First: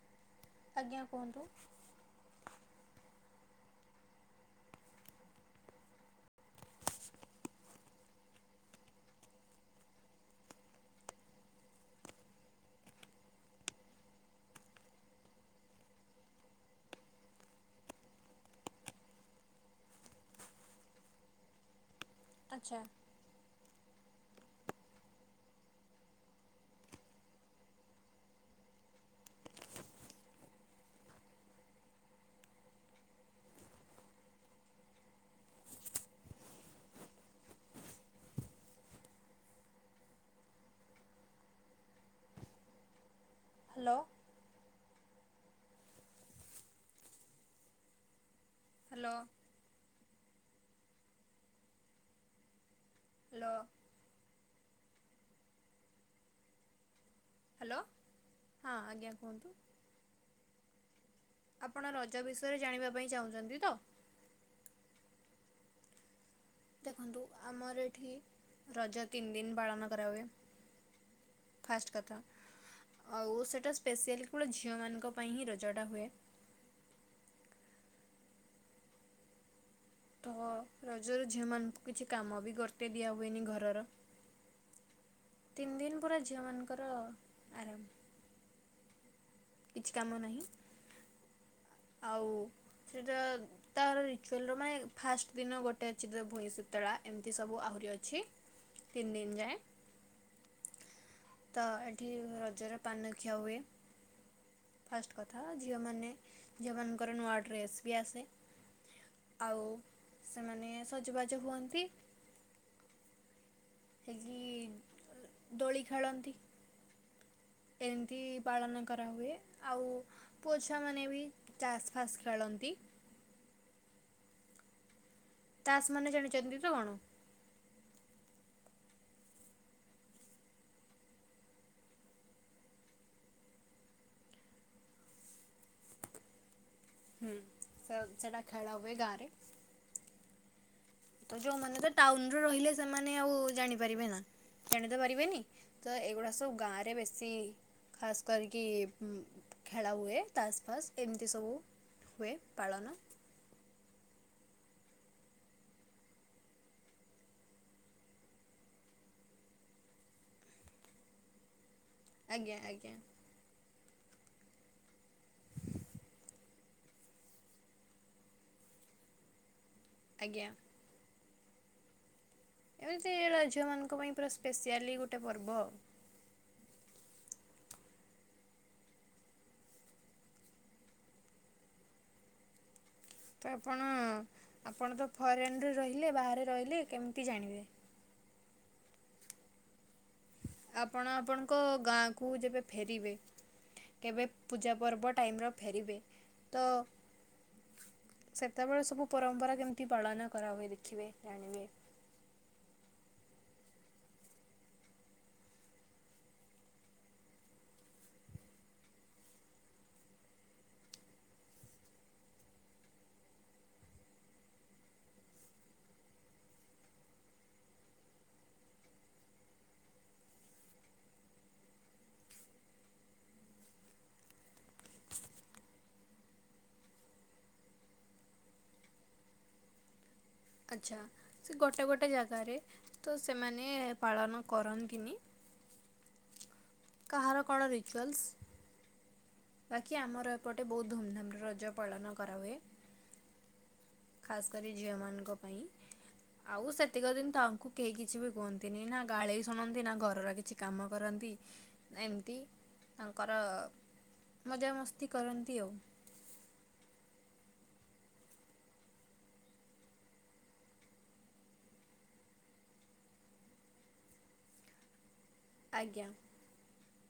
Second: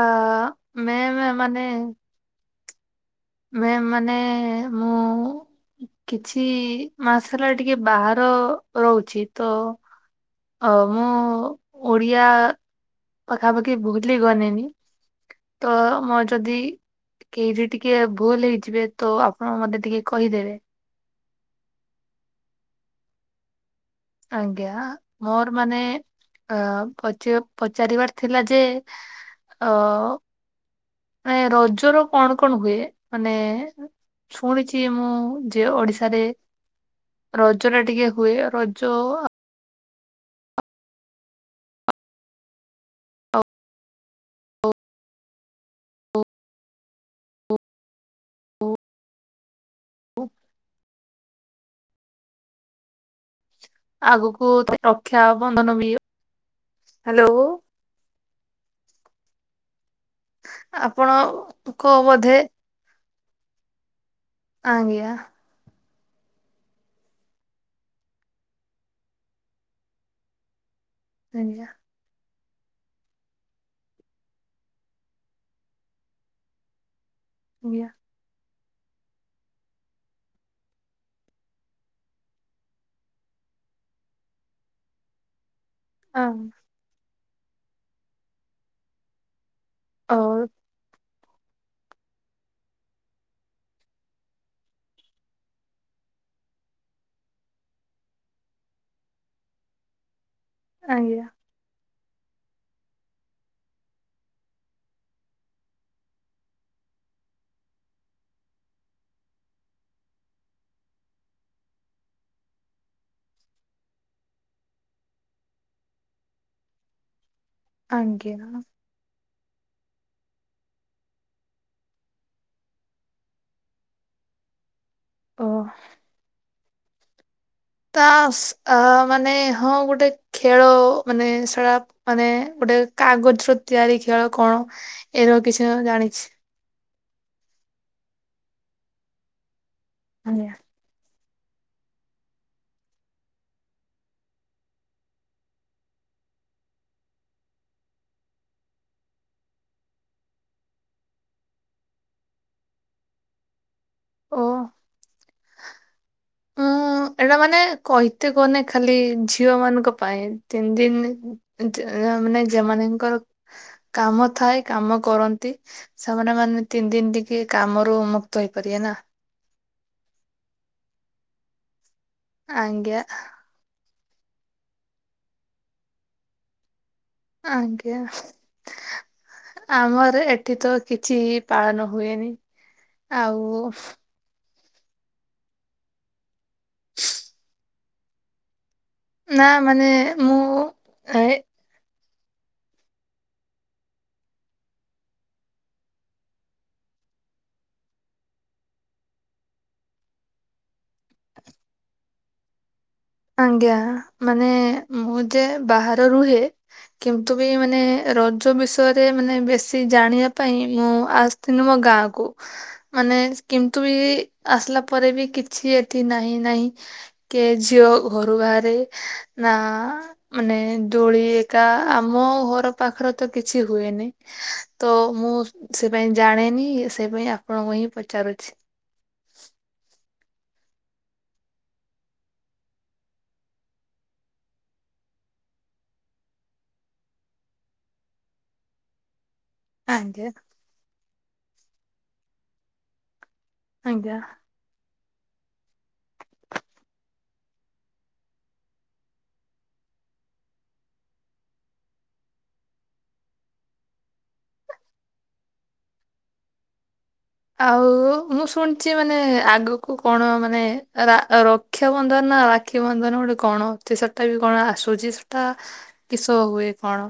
ଆ ଆଜ୍ଞା ମେମ୍ କୁହନ୍ତୁ ମାନେ ମେମ୍ ମାନେ ମୁଁ କିଛି ମାସ ହେଲା ଟିକେ ବାହାର ରହୁଛି ତ ମୁଁ ଓଡ଼ିଆ ପାଖାପାଖି ଭୁଲିଗଲିଣି ତ ମୋର ଯଦି କେହିଠି ଟିକେ ଭୁଲ ହେଇଯିବେ ତୋ ଆପଣ ମତେ ଟିକେ କହିଦେବେ। ଆଚ୍ଛା। ଆଜ୍ଞା। ମୋର ମାନେ ଅ ପଚ ପଚାରିବାର ଥିଲା ଯେ ଅ ମାନେ ରଜର କଣ କଣ ହୁଏ? ମାନେ ଶୁଣିଛି ମୁଁ ଯେ ଓଡ଼ିଶାରେ ରଜ ଟା ଟିକେ ହୁଏ। ରଜ ହାଲୋ ଓ ଓ ଓ ଓ ହାଲୋ ହୁପ [inaudible] ହାଲୋ ଆଗକୁ ରକ୍ଷା ବନ୍ଧନ ବି ହାଲୋ ହାଲୋ। ହଁ ଆଜ୍ଞା କୁହନ୍ତୁ। ଆପଣ ଆପଣ ରଜ ବିଷୟରେ ଜାଣିବା ପାଇଁ ଚାହୁଁଛନ୍ତି ତ? ଆଜ୍ଞା। ଦେଖନ୍ତୁ। ଆମର ଏଠି ରଜ ତିନି ଦିନ ପାଳନ କରାହୁଏ। ଆଜ୍ଞା। ଫାଷ୍ଟ କଥା ଆଉ ସେଇଟା ସ୍ପେଶିଆଲି କେବଳ ଝିଅମାନଙ୍କ ପାଇଁ ହିଁ ରଜଟା ହୁଏ। ଆଜ୍ଞା। ତ ରଜରୁ ଝିଅମାନଙ୍କୁ କିଛି କାମ ବି ଗର୍ତେଇ ଦିଆ ହୁଏନି ଘରର। ତିନି ଦିନ ପୁରା ଅ ଝିଅମାନଙ୍କର ଆରାମ। କିଛି କାମ ନାହିଁ ଆଉ ସେଟା ତାର ରିଚୁଆଲର ମାନେ ଫାଷ୍ଟ ଦିନ ଗୋଟେ ଅଛି ଯେ ଭୁଇଁସୂତଳା ଏମିତି ସବୁ ଆହୁରି ଅଛି। ତିନ ଦିନ ଯାଏ। ଆଜ୍ଞା। ତ ଏଠି ରଜରେ ପାନ ଖିଆ ହୁଏ। ଫାଷ୍ଟ କଥା ଝିଅମାନେ ଝିଅମାନଙ୍କର ନୂଆ ଡ୍ରେସ୍ ବି ଆସେ। ଆଉ ସେମାନେ ସଜବାଜ ହୁଅନ୍ତି। ସେକି ଦୋଳି ଖେଳନ୍ତି। ଏମିତି ଆଜ୍ଞା ପାଳନ କରାହୁଏ, ଆଉ ପୁଅ ଛୁଆମାନେ ବି ଚାସ୍ ଫାସ୍ ଖେଳନ୍ତି। ଓ ତାସ ମାନେ ଜାଣିଛନ୍ତି ତ କଣ? ତାସ୍ ଅ ମାନେ ହଁ ଗୋଟେ ଖେଳ ମାନେ ସେଟା। ମାନେ ଗୋଟେ କାଗଜ ର ତିଆରି ଖେଳ କଣ ଏ ର କିଛି ଜାଣିଛି। ହୁଁ ସେ ସେଇଟା ଖେଳ ହୁଏ ଗାଁରେ। ଆଜ୍ଞା। ତ ଯୋଉମାନେ ତ ଟାଉନ ରେ ରହିଲେ ସେମାନେ ଆଉ ଜାଣିପାରିବେ ନା। ଜାଣି ତ ପାରିବେନି ତ ଏଇଗୁଡା ସବୁ ଗାଁ ରେ ବେଶୀ ଖାସ୍ କରିକି ଖେଳା ହୁଏ ତାସ ପାସ୍ ଏମିତି ସବୁ। ହୁଏ ପାଳନ। ଓ ହଁ ଏଇଟା ମାନେ କହିତେ କହନେ ଖାଲି ଝିଅ ମାନଙ୍କ ପାଇଁ ତିନି ଦିନ ମାନେ ଆଜ୍ଞା ଆଜ୍ଞା ଯେମାନଙ୍କର କାମ ଥାଏ କାମ କରନ୍ତି ସେମାନେ ମାନେ ତିନି ଦିନ ଟିକେ କାମରୁ ମୁକ୍ତ ହେଇପାରିବେ ନା। ଆଜ୍ଞା। ଆଜ୍ଞା ଏମିତି ଝିଅମାନଙ୍କ ପାଇଁ ପୁରା ସ୍ପେସିଆଲି ଗୋଟେ ପର୍ବ। ଆଜ୍ଞା ଆମର ଏଠି ତ କିଛି ପାଳନ ହୁଏନି। ତ ଆଉ ଆପଣ ଆପଣ ତ ଫରେନ୍ ରେ ରହିଲେ ବାହାରେ ରହିଲେ କେମିତି ଜାଣିବେ। ନା ମାନେ ମୁଁ ଆପଣ ଏ ଆପଣଙ୍କ ଗାଁ କୁ ଯେବେ ଫେରିବେ କେବେ ପୂଜା ପର୍ବ ଟାଇମ୍ ର ଫେରିବେ ତ ସେତେବେଳେ ସବୁ ପରମ୍ପରା କେମିତି ପାଳନ କରାହୁଏ ଦେଖିବେ ଜାଣିବେ। ଆଜ୍ଞା ମାନେ ମୁଁ ଯେ ବାହାର ରୁହେ କିନ୍ତୁ ବି ମାନେ ରଜ ବିଷୟରେ ମାନେ ବେଶୀ ଜାଣିବା ପାଇଁ ମୁଁ ଆସ କିନ୍ତୁ ମୋ ଗାଁକୁ ମାନେ କିନ୍ତୁ ବି ଆସିଲା ପରେ ବି କିଛି ଏଠି ନାହିଁ ନାହିଁ। କିଏ ଝିଅ ଘରୁ ବାହାରେ ନା ମାନେ ଦୋଳି ଏକା ଆମ ଘର ପାଖରେ ତ କିଛି ହୁଏନି। ତ ମୁଁ ସେ ପାଇଁ ଜାଣେନି ସେ ପାଇଁ ଆପଣଙ୍କୁ ହିଁ ପଚାରୁଛି। ଆଚ୍ଛା ସେ ଗୋଟେ ଗୋଟେ ଜାଗାରେ ତ ସେମାନେ ପାଳନ କରନ୍ତିନି। କାହାର କଣ ରିଚୁଆଲ୍ସ? ବାକି ଆମର ଆଜ୍ଞା ଏପଟେ ବହୁତ ଧୁମଧାମରେ ରଜ ପାଳନ କରାହୁଏ ଆଜ୍ଞା। ଖାସ୍ କରି ଝିଅମାନଙ୍କ ପାଇଁ। ଆଉ ସେତିକ ଦିନ ତାଙ୍କୁ କେହି କିଛି ବି କୁହନ୍ତିନି, ନା ଗାଳି ଶୁଣନ୍ତି ନା ଘରର କିଛି କାମ କରନ୍ତି। ଏମ୍ତି ତାଙ୍କର ମଜାମସ୍ତି କରନ୍ତି ଆଉ। ଆଉ ମୁଁ ଶୁଣିଛି ମାନେ ଆଗକୁ କଣ, ମାନେ ରା ର ରକ୍ଷା ବନ୍ଧନ, ରାକ୍ଷୀ ବନ୍ଧନ ଗୋଟେ କଣ ଅଛି, ସେଇଟା ବି କଣ ଆସୁଛି? ତ ଆଜ୍ଞା କିସ ହୁଏ କଣ?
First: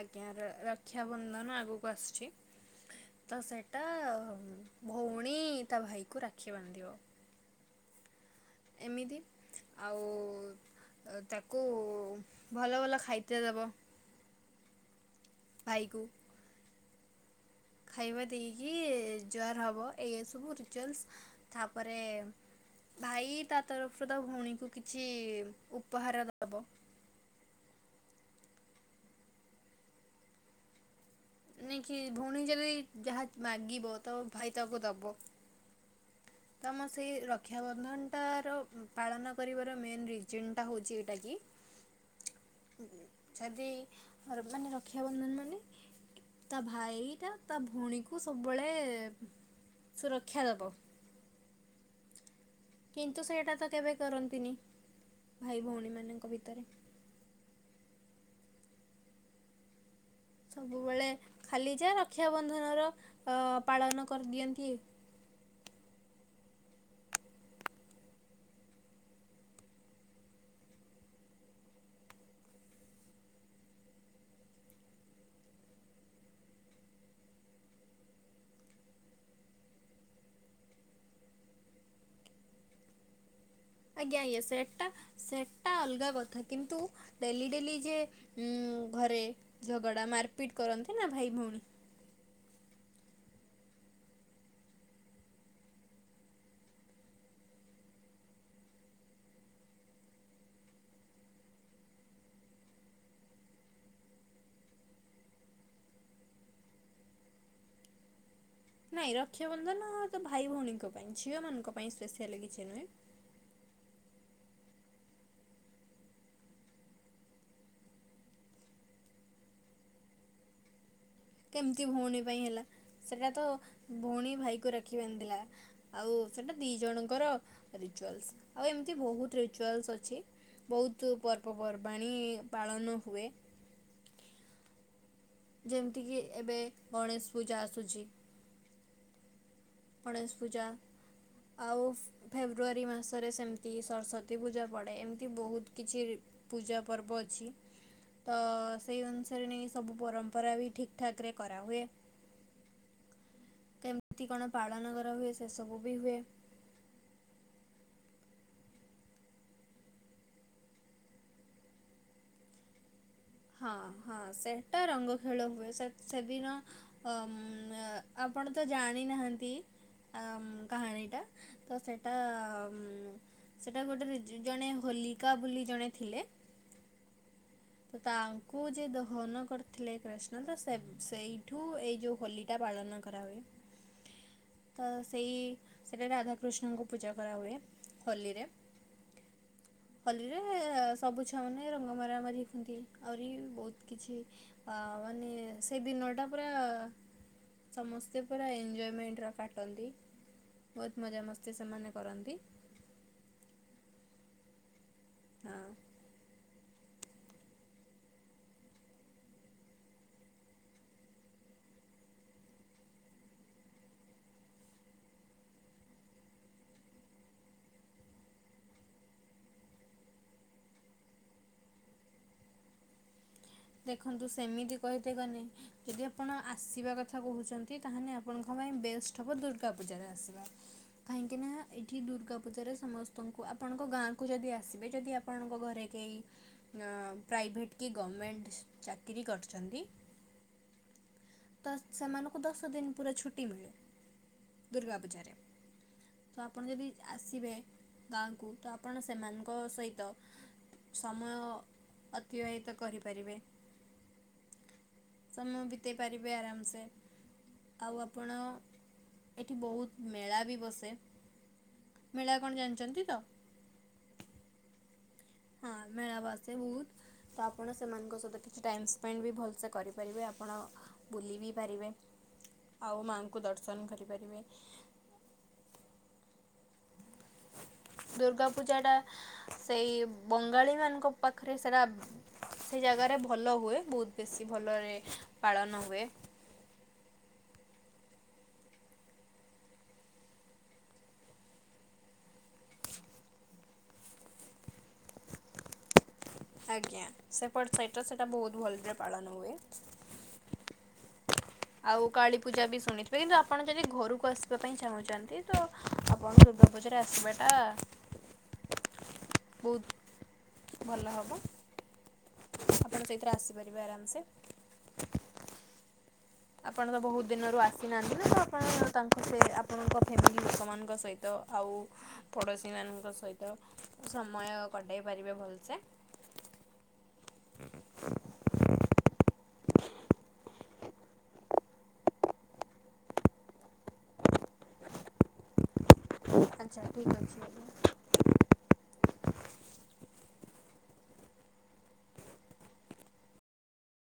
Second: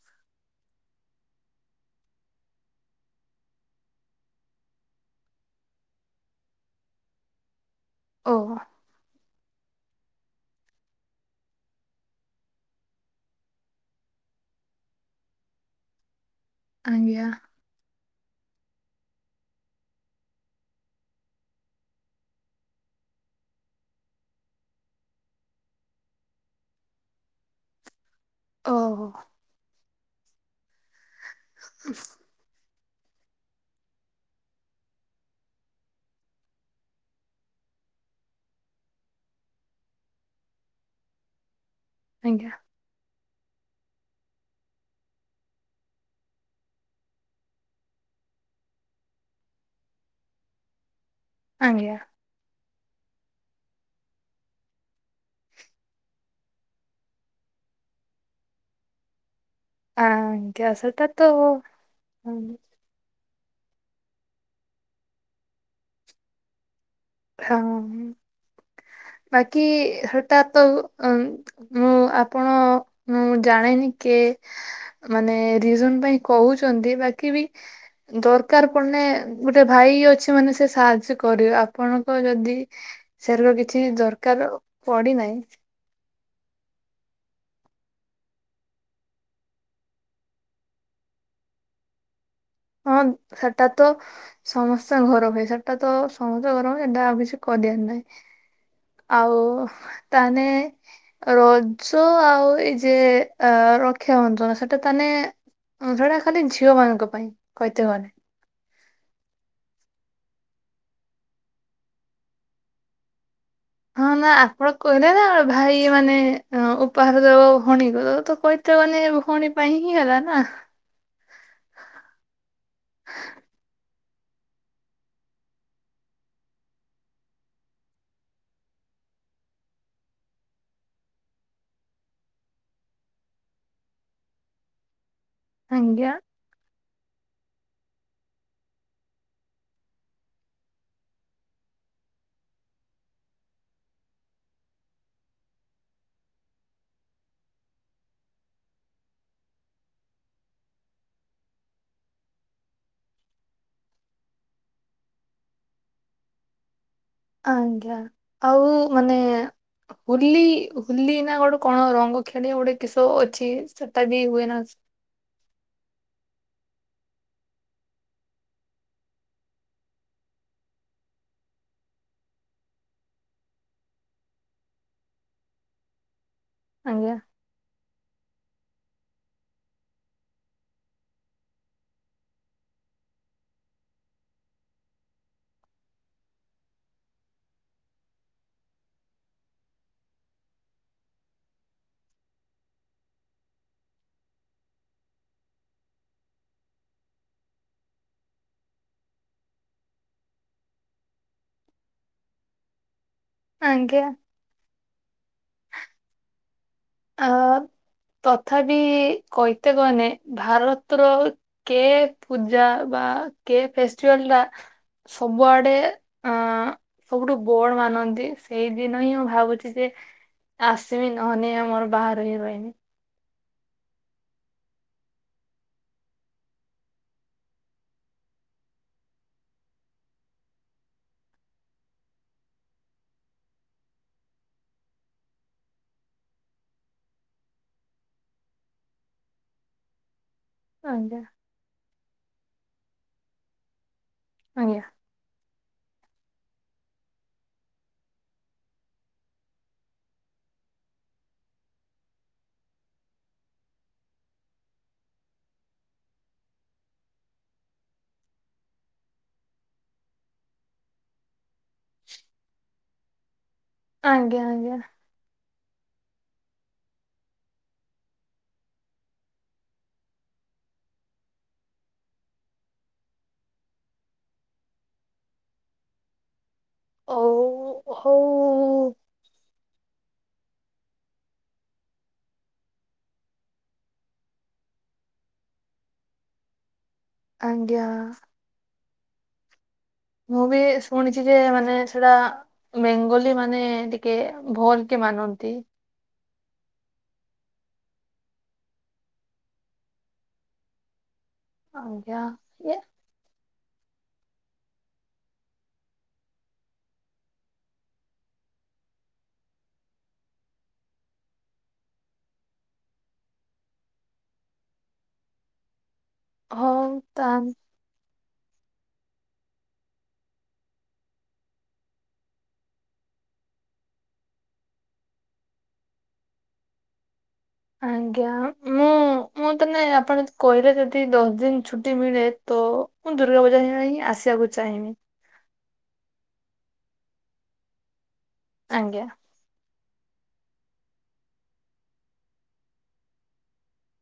ଆଜ୍ଞା। ରକ୍ଷାବନ୍ଧନ ଆଗକୁ ଆସୁଛି। ତ ସେଇଟା ଭଉଣୀ ତା ଭାଇକୁ ରାକ୍ଷୀ ବାନ୍ଧିବ। ଓଃ। ଏମିତି ଆଉ ତାକୁ ଭଲ ଭଲ ଖାଇତେ ଦବ ଭାଇକୁ। ଆଜ୍ଞା। ଖାଇବା ଦେଇକି ଜୁହାର ହେବ, ଏସବୁ ରିଚୁଆଲ୍ସ୍ ତା ପରେ ଭାଇ ତା ତରଫରୁ ତା ଭଉଣୀକୁ କିଛି ଉପହାର ଦବ। ଓହୋ। ନେଇ କିି ଭଉଣୀ ଯଦି ଯାହା ମାଗିବ ତ ଭାଇ ତାକୁ ଦବ। ତମ ସେଇ ରକ୍ଷା ବନ୍ଧନଟାର ପାଳନ କରିବାର ମେନ୍ ରିଜିନଟା ହଉଛି, ଏଇଟା କିି [unintelligible] ଆଜ୍ଞା। ଯଦି ର ମାନେ ରକ୍ଷାବନ୍ଧନ ମାନେ ତା ଭାଇଟା ତା ଭଉଣୀକୁ ସବୁବେଳେ ସୁରକ୍ଷା ଦବ। ଆଜ୍ଞା। କିନ୍ତୁ ସେଇଟା ତ କେବେ କରନ୍ତିନି ଭାଇ ଭଉଣୀ ମାନଙ୍କ ଭିତରେ। ଆ ସବୁବେଳେ ଖାଲି ଯା ହଁ ରକ୍ଷାବନ୍ଧନର ପାଳନ କରିଦିଅନ୍ତି। ହଁ, ବାକି ହେଟା ତ ଅ ମୁଁ ଆପଣ ମୁଁ ଜାଣିନି କେ ମାନେ ରିଜିନ୍ ପାଇଁ କହୁଛନ୍ତି ବାକି ବି ଦରକାର ପଡିଲେ, ଗୋଟେ ଭାଇ ଅଛି ମାନେ ସେ ସାହାଯ୍ୟ କରିବ। ଆପଣଙ୍କ ଯଦି ସେରେ କିଛି ଆଜ୍ଞା ଆଜ୍ଞା ଦରକାର ସେଟା ପଡିନାହିଁ ସେଟା ଅଲଗା କଥା କିନ୍ତୁ ଡେଲି ଡେଲି ଯିଏ ଘରେ ଝଗଡା ମାରପିଟ୍ କରନ୍ତି ନା ଭାଇ ଭଉଣୀ। ହଁ, ସେଟା ତ ସମସ୍ୟା ଘର ପାଇଁ ସେଟା ତ ସମସ୍ତିଙ୍କ ଘରେ ହୁଏ। ଏବେଆଉ କିଛି କରିବାର ନାଇଁ। ଆଉ ତା ମାନେ ରଜ ଆଉ ଏଇ ଯେ ଅ ରକ୍ଷାବନ୍ଧନ, ସେଟା ତାନେ ଯୋଗୁରା ଖାଲି ଝିଅ ମାନଙ୍କ ପାଇଁ, କହିତେ ମାନେ ନାଇଁ, ରକ୍ଷାବନ୍ଧନ ତ ଭାଇ ଭଉଣୀଙ୍କ ପାଇଁ, ଝିଅମାନଙ୍କ ପାଇଁ ସ୍ପେଶାଆଲ୍ କିଛି ନୁହେଁ। ହଁ ବା, ଆପଣ କହିଲେ ନା ଭାଇ ମାନେ ଉପହାର ଦବ ଭଉଣୀକୁ ତ କ କଇତେ ମାନେ ଭଉଣୀ ପାଇଁ ହିଁ ହେଲା ନା। କେମତି ଭଉଣୀ ପାଇଁ ହେଲା। ସେଟା ତ ଭଉଣୀ ଭାଇକୁ ରାଖି ବାନ୍ଧିଲା। ଆଉ ସେଟା ଦିଇ ଜଣଙ୍କର ରିଚୁଆଲ୍ସ୍। ଆଉ ଏମିତି ବହୁତ ରିଚୁଆଲ୍ସ୍ ଅଛି। ବହୁତୁ ପର୍ବପର୍ବାଣି ପାଳନ ହୁଏ। ଯେମିତି ଆଜ୍ଞା କି ଏବେ ଗଣେଶ ପୂଜା ଆସୁଚି। ଗଣେଶ ପୂଜା ଆଉ ଫେବୃଆରୀ ମାସରେ ସେମତି ସରସ୍ଵତୀ ପୂଜା ପଡ଼େ ଏମତି ବୋହୁତ କିଛି ପୂଜା ପର୍ବ ଅଛି। ତ ସେଇ ଅନୁସାରେ ନେଇ ସବୁ ପରମ୍ପରା ବି ଠିକ୍ ଠାକରେ କରାହୁଏ। କେମତି କଣ ପାଳନ କରା ହୁଏ ସେ ସବୁ ବି ହୁଏ। ଆଜ୍ଞା ଆଉ ମାନେ ହୋଲି ହୋଲି ନାଁ ଗୋଟେ କଣ ରଙ୍ଗ ଖେଳିଆ ଗୋଟେ କିସ ଅ ହଁ ହଁ ସେଟା ରଙ୍ଗ ଖେଳ ହୁଏ ସେ ସେଦିନ ଅମ୍ ଅଁ ଆପଣ ତ ଜାଣିନାହାନ୍ତି। ଆମ୍ କାହାଣୀଟା ତ ସେଟାମ୍ ସେଟା ଗୋଟେ ରିଜି ଜଣେ ହୋଲିକା ବୋଲି ଜଣେ ଥିଲେ। ଆଜ୍ଞା। ତ ତାଙ୍କୁ ଯେ ଦହନ କରିଥିଲେ କ୍ରୀଷ୍ଣ ତ ସେ ସେଇଠୁ ଏଇ ଯୋଉ ହୋଲି ଟା ପାଳନ କରାହୁଏ। ତ ସେଇ ସେଟା ରାଧାକୃଷ୍ଣଙ୍କୁ ପୂଜା କରାହୁଏ ହୋଲିରେ। ହୋଲିରେ ସବୁ ଛୁଆମାନେ ରଙ୍ଗ ମରାମାରି ହୁଅନ୍ତି ଆହୁରି ବହୁତ କିଛି ଆ ମାନେ ସେ ଦିନଟା ପୁରା ସମସ୍ତେ ପୁରା ଏଞ୍ଜଏମେଣ୍ଟର କାଟନ୍ତି। ବୋହୁତ ମଜାମସ୍ତି ସେମାନେ କରନ୍ତି। ଆଜ୍ଞା। ହଁ। ଆ ତଥାପି କହିତେ ଗନେ ଭାରତର କେ ପୂଜା ବା କେ ଫେଷ୍ଟିଭାଲଟା ସବୁଆଡ଼େ ଆଁ ସବୁଠୁ ବୋଡ ମାନନ୍ତି ସେଇଦିନ ହିଁ ମୁଁ ଭାବୁଚି ଯେ ଆସିବି ନହେନେ ଆମର ବାହାରେ ହି ରହିମି। ଦେଖନ୍ତୁ ସେମିତି କହିତେ ଗନେ ଯଦି ଆପଣ ଆସିବା କଥା କୋହୁଚନ୍ତି ତାହେନେ ଆପଣଙ୍କ ପାଇଁ ବେଷ୍ଟ ହବ ଦୁର୍ଗା ପୂଜାରେ ଆସିବା। କାହିଁକି ନା ଏଠି ଦୁର୍ଗା ପୂଜାରେ ସମସ୍ତଙ୍କୁ ଆପଣଙ୍କ ଗାଁଙ୍କୁ ଯଦି ଆସିବେ ଯଦି ଆ ପଣଙ୍କ ଘରେ କେହି ଅଁ ପ୍ରାଇଭେଟ୍ କି ଗମେଣ୍ଟ ଚାକିରି କରଛନ୍ତି ଆଜ୍ଞା ତ ସେମାନୁଙ୍କୁ ଦଶ ଦିନ ପୁରା ଛୁ ଟି ମିଳେ ଆଜ୍ଞା ଦୁର୍ଗାପୂଜାରେ। ତ ଆପଣ ଯଦି ଆସିବେ ଗାଁକୁ ତ ଆପଣ ସେମାନଙ୍କ ସହିତ ସମୟ ଅତିବାହିତ କରିପାରିବେ। ସମୟ ବିତେଇ ପାରିବେ ଆରାମସେ। ଆଉ ଆପଣ ଏଠି ବହୁତ ମେଳା ବି ବସେ। ମେଳା କଣ ଜାଣିଚନ୍ତି ତ? ଆଜ୍ଞା ଆଜ୍ଞା। ହଁ ମେଳା ବସେ ବୋହୁତ। ତ ଆପଣ ସେମାନଙ୍କ ସହିତ କିଛି ଟାଇମ୍ ସ୍ପେଣ୍ଡ ବି ଭଲସେ କରିପାରିବେ ଆପଣ ବୁଲି ବି ପାରିବେ ଆଉ ମାଆଙ୍କୁ ଦର୍ଶନ କରିପାରିବେ। ହଉ ଦୁର୍ଗା ପୂଜାଟା ହଉ ସେଇ ବଙ୍ଗାଳୀମାନଙ୍କ ପାଖରେ ସେରା ସେ ଜାଗାରେ ଭଲ ହୁଏ ବୋହୁତ ବେଶୀ ଭଲରେ ପାଳନ ହୁଏ। ଆଜ୍ଞା। ମୁଁ ବି ଶୁଣିଛି ଯେ ମାନେ ସେଟା ବେଙ୍ଗୋଲି ମାନେ ଟିକେ ଭୋଲ କେ ମାନନ୍ତି। ଆଜ୍ଞା ସେପଟ ସାଇଟରେ ସେଟା ବହୁତ ଭଲରେ ପାଳନ ହୁଏ। ଆଉ ଆଜ୍ଞା କାଳୀ ପୂଜା ୟା ବି ଶୁଣିି ଏବେ କିନ୍ତୁ ଆପଣ ଯଦି ଘରକୁ ଆସିବା ପାଇଁ ଚାହୁଁଚନ୍ତି ତ ଆପଣ ଦୁର୍ଗାପୂଜାରେ ଆସିବାଟା ବହୁତ ଭଲ ହବ। ଆପଣ ସେଇଥିରେ ଆସିପାରିବେ ଆରାମ୍ ସେ। ଆପଣ ହଉ ତ ବହୁତ ତା ଦିନରୁ ଆସ ସିନାହାନ୍ତି ନା? ତ ଆପଣ ତାଙ୍କ ସେ ଆପଣଙ୍କ ଫ୍ୟାମିଲି ଲୋକମାନଙ୍କ ସହିତ ଆଉ ପଡ଼ୋଶୀ ମାନଙ୍କ ସହିତ ସମୟ କଟାଇ ପାରିବେ ଭଲସେ। ଆଜ୍ଞା, ମୁଁ ମୁଁ ମୁଁ ତାହେନେ ଆପଣ ଯଦି କହିଲେ ଯଦି ଦଶ ଦିନ ଛୁଟି ମିଳେ ତ ମୁଁ ଦୁର୍ଗାପୂଜା କୁ ହିଁ ଆସିବାକୁ [unintelligible] ଚାହିଁବି। ଆଚ୍ଛା ଠିକ୍ ଅଛି, ଆଜ୍ଞା। ଆଜ୍ଞା।